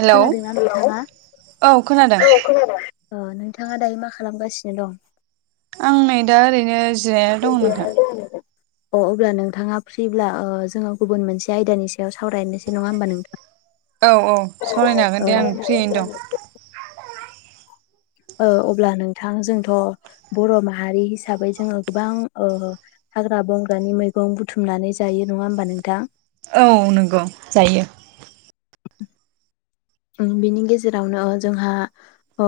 Hello खोनादोंना नोंथाङा? औ खोनादों औ खोनादों। ओ नोंथाङा दायो मा खालामगासिनो दं? आं नै दा ओरैनो जिरायना दं नोंथां। अ अब्ला नोंथाङा फ्रिब्ला ओ जोङो गुबुन मोनसे आयदानि सायाव सावरायनोसै नङा होमबा नोंथां? औ औ सावरायनो हागोन औ दे आं फ्रियैनो दं। ओ अब्ला नोंथां जोंथ' बर' माहारि हिसाबै जोङो गोबां ओ हाग्रा बंग्रानि मैगं बुथुमनानै जायो नङा होमबा नोंथां? औ नंगौ जायो। उम बिनि गेजेरावनो ओ जोंहा ओ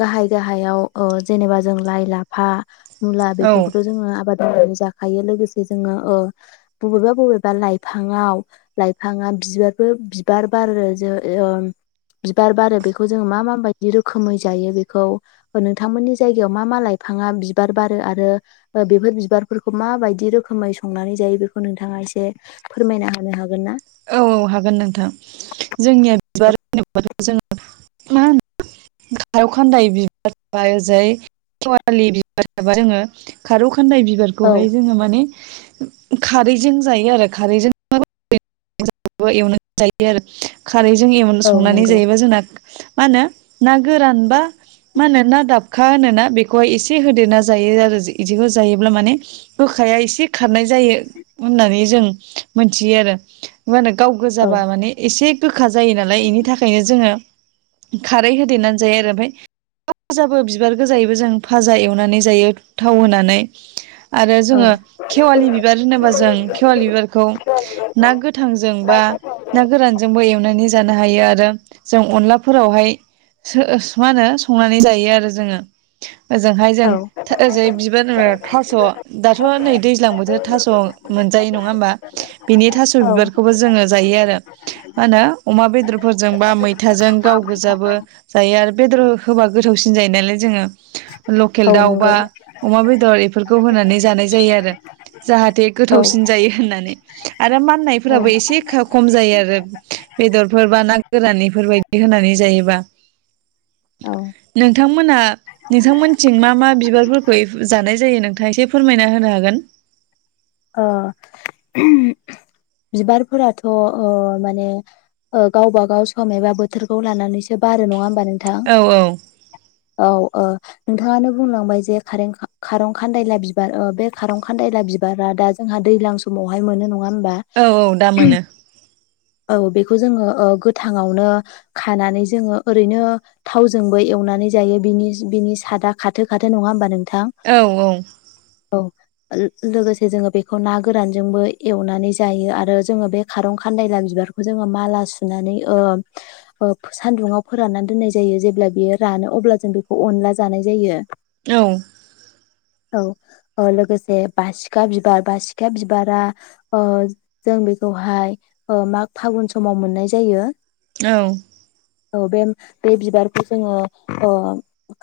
गाहाय गाहायाव ओ जेनेबा जों लाइ, लाफा मुला औ बेफोरखौथ' जोङो आबाद मावनानै ज जाखायो लोगोसे जोङो ओ बबेबा बबेबा लाइफाङाव लाइफाङा बिबारबो बिबार बारो जो ओ बिबार बारो बेखौ जोङो मा माबायदि रोखोमै जायो बेखौ नोंथांमोननि जायगायाव मा मा लाइफाङा बिबार बारो आरो ओ बेफोर बिबारफोरखौ माबायदि रोखोमै संनानै जायो बेखौ नोंथाङा एसे फोरमायना होनो हागोन ना? औ औ हागोन नोंथां जोंनिया बिबार होनोबाथ' जोङो मा होनो खारौ खान्दाय बिबार थाबाय ओजाय सेवालि बिबार थाबाय जोङो खार' खान्दाय औ बिबारखौहाय जोङो माने खारैजों जायो आरो खारैजों [unintelligible] [unintelligible] एवनानै जायो आरो। खारैजों एवन औ संनानै नंगौ जायोबा जोंना मा होनो ना गोरान बा मा होनो ना दाबखा होनोना बेखौहाय एसे होदेरना जायो आरो जि-इदिखौ जायोब्ला माने गोखाया एसे खारनाय जायो होननानै जों मोनथियो आरो। [inaudible] मा होनो गाव औ गोजाबा माने एसे गोखा जायो नालाय एनि थाखायनो जोङो खारै होदेरनानै जायो आरो ओमफ्राय फाजाबो बिबार गोजायैबो जों फाजा एवनानै जायो थाव होनानै। आरो औ जोङो ना खेवालि बिबार होनोबा जों खेवालि बिबारखौ ना गोथांजों बा गोथांजों ना गोरानजोंबो एवनानै जानो हायो आरो जों अनलाफोरावहाय मा होनो संनानै जायो आरो जोङो। ओजोंहाय जों औ ओजों बिबार थास' दाथ' नै दैज्लां बोथोर थास' मोनजायो नङा होमबा? बिनि थास' औ बिबारखौबो जोङो जायो आरो मा होनो अमा बेदर फोरजों बा मै मैथाजों गाव गोजाबो जायो आरो बेदर होबा गोथावसिन जायो नालाय जोङो औ लकेल नंगौ दाउबा अमा बेदरफोर फोरखौ होनानै जानाय जायो आरो। जाहाथे औ गोथावसिन जायो होननानै। आरो माननायफोराबो औ एसे खम जायो आरो बेदरफोर बा ना गोरानैफोरबायायदि होनानै जायोबा नोंथांमोना नोंथांमोनथिं मा मा बिबारफोरखौ जानाय जायो नों खायसे फोरमायना होनो हागोन। आ बिबारफोराथ' माने गावबागाव सम एबा बोथोरखौ लानानैसो बारो नङा हो औ औ औ औ नोंथाङानो बुंलांबाय जे खारं खान्दायला बिबार बे खारं खान्दायला बिबार दा जोंहा दैलां समावहाय मोनो नङा होमबा औ औ दा मोनो। औ बेखौ जोङो ओ गोथांआवनो खानानै जोङो ओरैनो थावजोंबो एवनानै जायो बिनि बिनि सादा खाथो खाथो नङा होमबा नों थां औ औ औ लोगोसे जोङो बेखौ ना गोरानजोंबो एवनानै जायो आरो जोङो बे खारं खान्दायला बि बिबारखौ जोङो माला सुनानै ओ सान्दुुंआव फोराननानै दोननाय जायो जेब्ला बियो रानो अब्ला जों बेखौ अनला जानाय जायो। औ औ लोगोसे बासिखा बिबार बासिखा बिबारा ओ जों बेखौहाय माग फागुन समाव मोननाय जायो औ औ बे बे बिबारखौ जोङो ओ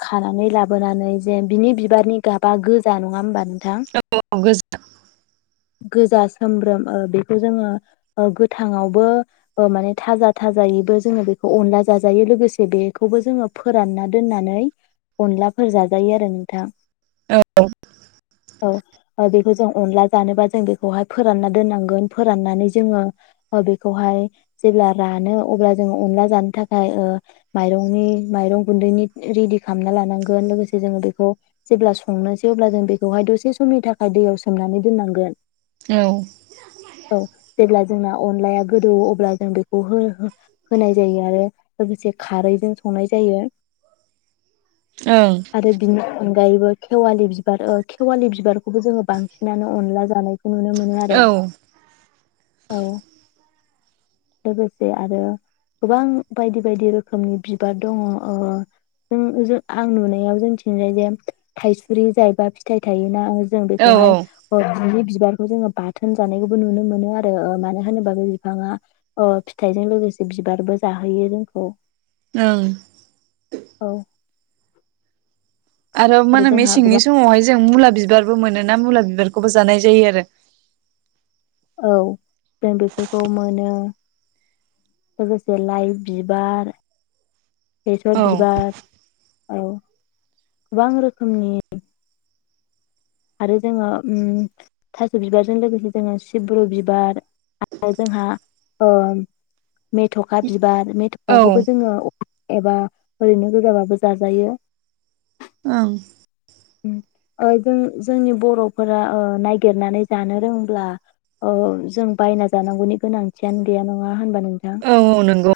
खानानै लाबोनानै जे बिनि बिबारनि गाबा गोजा नङा होमबा नों औ गोजा गोजा सोमब्रोम बेखौ जोङो ओ गोथाङावबो माने थाजा थाजायैबो जोङो बेखौ अनला जाजायो लोगोसे बेखौबो जोङो फोरानना दोननानै अनलाफोर जाजायो आरो नोंथां औ औ जों अनला जानोबा जों बेखौहाय फोरानना दोननांगोन फोराननानै जोङो बेखौहाय जेब्ला रानो अब्ला जोङो अनला जानो थाखाय ओ माइरंनि माइरं गुन्दैनि रेडि खालामना लानांगोन लोगोसे जोङो बेखौ जेब्ला संनोसै अब्ला जों बेखौहाय दसे समनि थाखाय दैयाव सोमनानै दोननांगोन औ ओं औ जेब्ला [unintelligible] अनलाया गोदौ अब्ला जों बेखौ होनाय जायो आरो लोगोसे खारैजों संनाय जायो औ आरो बिनि अनगायैबो खेवालि बिबार खेवालि बिबारखौबो जोङो बांसिनानो अनला जानाय औ औ लोगोसे आरो गोबां बायदि बायदि रोखोमनि बिबार दङ ओ जों जों आं नुनायाव जों थिंजाय जे थायसुरि जायोबा फिथाइ थायोना जों औ बेखौहाय अ जुदि बिबारखौ जोङो बाथोन जानायखौबो नुनो मोनो आरो माने मानो होनोबाबो बिफाङा ओ फिथाइजों लोगोसे बिबारबो जाहोयो जोंखौ ओं औ आरो मा होनो जोंहा मेसेंनि गोबां समावहाय जों मुला बिबारबो मोनो ना मुला बिबारखौबो जानाय जायो आरो औ जों बेफोरखौ मोनो लोगोसे लाइ बिबार औ बेसर बिबार औ गोबां रोखोमनि आरो जोङो ओम थास' बिबारजों लोगोसे जोङो सिब्रु बिबार आरो जोंहा मेथ'खा बिबार बार ओं मेथ'फाखौबो जोङो एबा ओरैनो गोजाबाबो जाजायो ओं उम ओ जों जोंनि बर'फोरा ओ नागिरनानै जानो रोंब्ला जों बायना जानांगौनि गोनांथियानो गैया नङा होनबानो औ औ नंगौ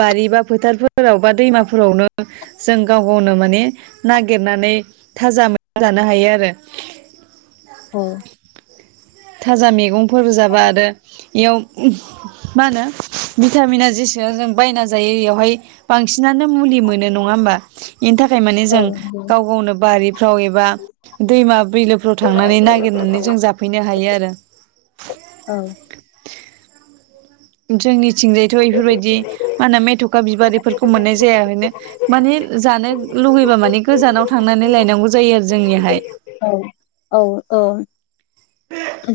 बारिबा फोथारफोराव बा दैमाफोरावनो जों गाव गावनो माने नागिरनानै थाजा मैजानो हायो आरो औ थाजा मैगंफोरबो जाबा आरो इयाव मा होनो भिटामिना जेसेब जों बायना जायो बेयावहाय बांसिनानो मुलि मोनो नङा होनबा बेनि थाखाय माने औ जों नंगौ गाव गावनो बारिफ्राव एबा दैमा बिलोफ्राव थांनानै नागिरनानै जों जाफैनो हायो आरो औ जोंनि थिंजायथ' बेफोरबायदि मा होनो मेथ'खा बिबारिफोरखौ मोननाय जायानो माने जानो लुबैबा माने गोजानाव थांनानै लायनांगौ जायो आरो जोंनिहाय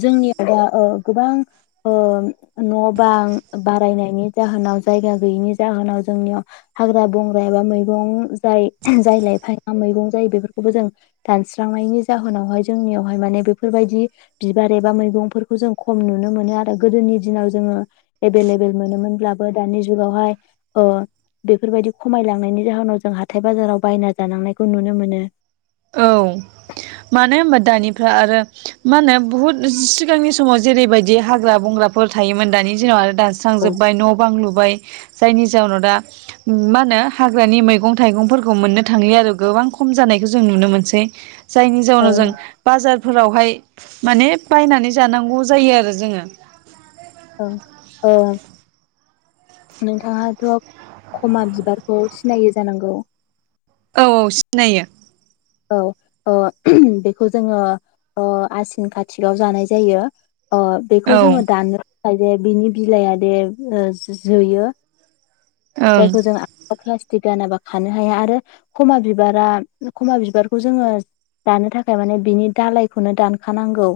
जोंनि दा ओ गोबां ओ न' बां बारायनायनि जाहोनाव जायगा गैयैनि जाहोनाव जोंनियाव हाग्रा बंग्रा एबा मैगं जाय जाय लाइफा मैगं जायो बेफोरखौबो जों दानस्रांनायनि जाहोनावहाय जोंनियावहाय माने बेफोरबायदि बिबार एबा मैगंफोरखौ जों खम नुनो मोनो आरो गोदोनि दिनाव जोङो एभेलेबेल मोनोमोनब्लाबो दानि जुगावहाय बेफोरबायदि खमायलांनायनि जाहोनाव जों हाथाय बाजाराव बायना जानांनायखौ नुनो मोनो औ मानो होनबा दानिफ्रा आरो मा होनो बुहुद सिगांनि समाव जेरैबायदि हाग्रा बंग्राफोर थायोमोन दानि दिनाव औ दानस्रांजोबबाय न' बां लुबाय जायनि जाहनाव दा मा होनो हाग्रानि मैगं थाइगंफोरखौ मोननो थांलिया आरो गोबां खम जानायखौ ज जों नुनो मोनसै जायनि जाउनाव जों बाजार फोरावहाय माने बायनानै जानांगौ जायो आरो जोङो अ औ नोंथाङाथ खमा बिबारखौ सिनायो जानांगौ औ औ सिनायो औ अ बेखौ जोङो आसिन खाथिकाव जानाय जायो अ बेखौ औ ओं जोङो दाननो ओमफायो दे बिनि बिलाइआ दे ओ जो जोयो औ जायखौ जों [unintelligible] [unintelligible] गानाबा खानो हाया आरो खमा बिबारा खमा बिबारखौ जोङो दानो थाखाय माने बिनि दालायखौनो दानखानांगौ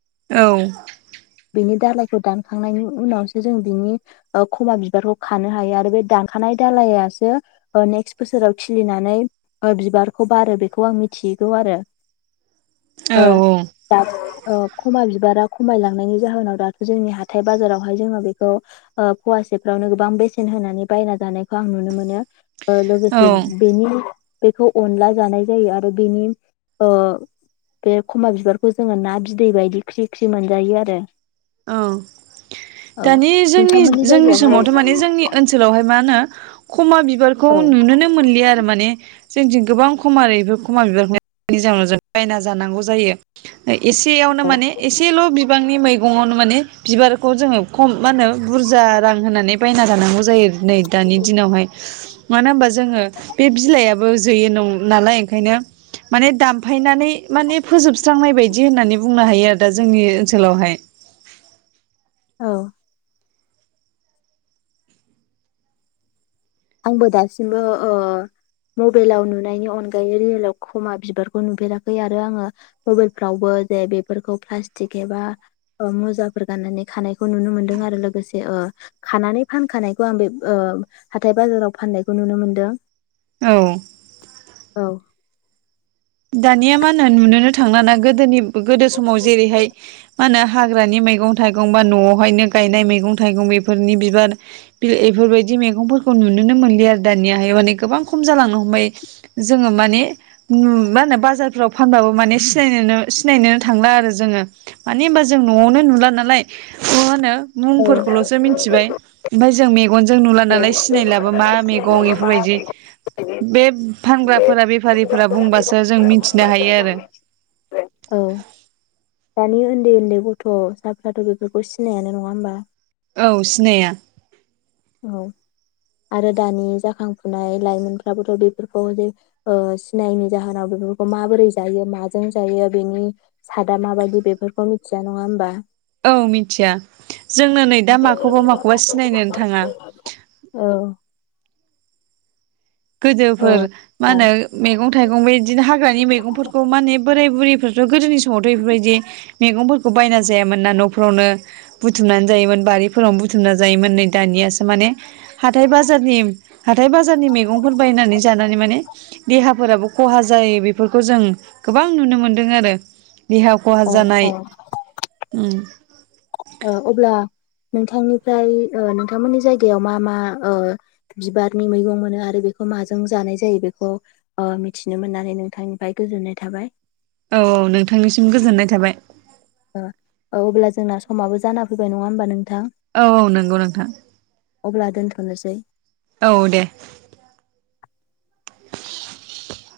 औ बिनि दालायखौ दानखांनायनि उनावसो जों बिनि खमा बिबारखौ खानो हायो आरो बे दानखानाय दालायासो नेक्स्ट बोसोराव खिलिनानै बिबारखौ बारो बेखौ आं मिथियोगौ आरो ओ औ दा‌ ओ खमा बिबाराव खमायलांनायनि जाहोनाव दाथ जोंनि हाथाय बाजारावहाय जोङो बेखौ फवासेफ्रावनो गोबां बेसेन होनानै बायना जानायखौ आं नुनो मोनो लोगोसे औ बेनि बेखौ अनला जानाय जायो आरो बेनि ओ बे खमा बिबारखौ जोङो ना बिदै बायदि ख्रि ख्रि मोनजायो आरो औ औ दानि जोंनि नोंथांमोननि जोंनि समावथ जायगायावहाय माने जोंनि ओनसोलावहाय मा होनो खमा बिबारखौ औ नुनोनो मोनलिया आरो माने जोंथिं गोबां खम [unintelligible] खमारफोर खमा बिबारनायनि जाउनाव जों बायना जानांगौ जायो एसेयावनो औ माने एसेल बिबांनि मैगं मङावनो माने बिबारखौ जोङो खम मा होनो बुरजा रां होनानै बायना जानांगौ जायो नै दानि दिनावहाय मानो होनबा जोङो बे बिलाइआबो जोयो नं नालाय ओंखायनो माने दामफायनानै माने फोजोबस्रांनाय बायदि होननानै बुंनो हायो आरो दा जोंनि ओनसोलावहाय औ आंबो दासिमबो ओ मबाइलाव नुनायनि अनगायै रियेलाव खमा बिबारखौ नुफेराखै आरो आङो मबाइलफ्रावबो जे बेफोरखौ प्लास्टिक एबा मुजाफोर गाननानै खानायखौ नुनो मोनदों आरो लोगोसे खानानै फानखानायखौ आं बे ओ हाथाय बाजाराव फान्नायखौ नुनो मोन्दो औ औ। दानिया मा होनो नुनोनो थांला ना गोदोनि गोदो समाव जेरैहाय मा होनो हाग्रानि मैगं-थाइगं बा नआवहायनो गायनाय मैगं-थाइगं बेफोरनि बिबार बि इ बेफोरबायदि मैगंफोरखौ नुनोनो मोनलि आरो दानियाहाय माने गोबां खम जालांनो हमबाय जोङो माने नु मा होनो बाजारफ्राव फानबाबो माने सिनायनोनो सिनायनोनो थांला आरो जोङो मानो होनबा जों नआवनो नुला नालाय मा होनो औ मुंफोरखौल'सो मिनथिबाय ओमफाय जों मे मेगनजों नुला नालाय सिनायलाबो मा मैगं बेफोरबायदि बे फानग्राफोरा बेफारिफोरा बुंबासो ओ जों मिन्थिनो हायो आरो। औ दानि उन्दै उन्दै गथसाफ्राथ' बेफोरखौ सिनायानो नङा होमबा? औ सिनाया। औ आरो दानि जाखांफुनाय लाइमोनफ्राबोथ' बेफोरखौ जे ओ सिनायिनि जाहोनाव बेफोरखौ माबोरै जायो माजों जायो बेनि सादा माबायदि बेफोरखौ मिथिया नङा होमबा? औ मिथिया। जोंनो नै दा माखौबा माखौबा सिनायनोनो थाङा। [unintelligible] औ। औ गोदोफोर मा होनो मेगं-थाइगं बेदिनो हाग्रानि मैगंफोरखौ माने बोराय बुरै फोरथ' गोदोनि स समावथ' इफोरबायदि मैगंफोर खौ बायना जायोन ना नफोरावनो बुथुमनानै जायोमोन बारिफोरावनो बुथुमनानै जायोमोन नै दानियासो माने हाथाय बाजारनि हाथाय बाजार मैगंफोर बायनानै जानानै माने देहाफोराबो खहा जायो बेफोरखौ जों गोबां नुनो मोनदों आरो। देहा खहा औ औ जानाय उम। ओ अब्ला नोंथांनिफ्राय ओ नोंथांमोननि जायगायाव मा मा ओ बिबारनि मैगं मोनो आरो बेखौ माजों जानाय जायो बेखौ ओ‌ मिथिनो मोननानै नोंथांनिफ्राय गोजोननाय थाबाय। औ औ नोंथांनिसिम गोजोननाय थाबाय। ओ अब्ला जोंना समाबो जाना फैबाय नङा होमबा नोंथां? औ औ नंगौ नोंथां। अब्ला दोनथनोसै। औ दे।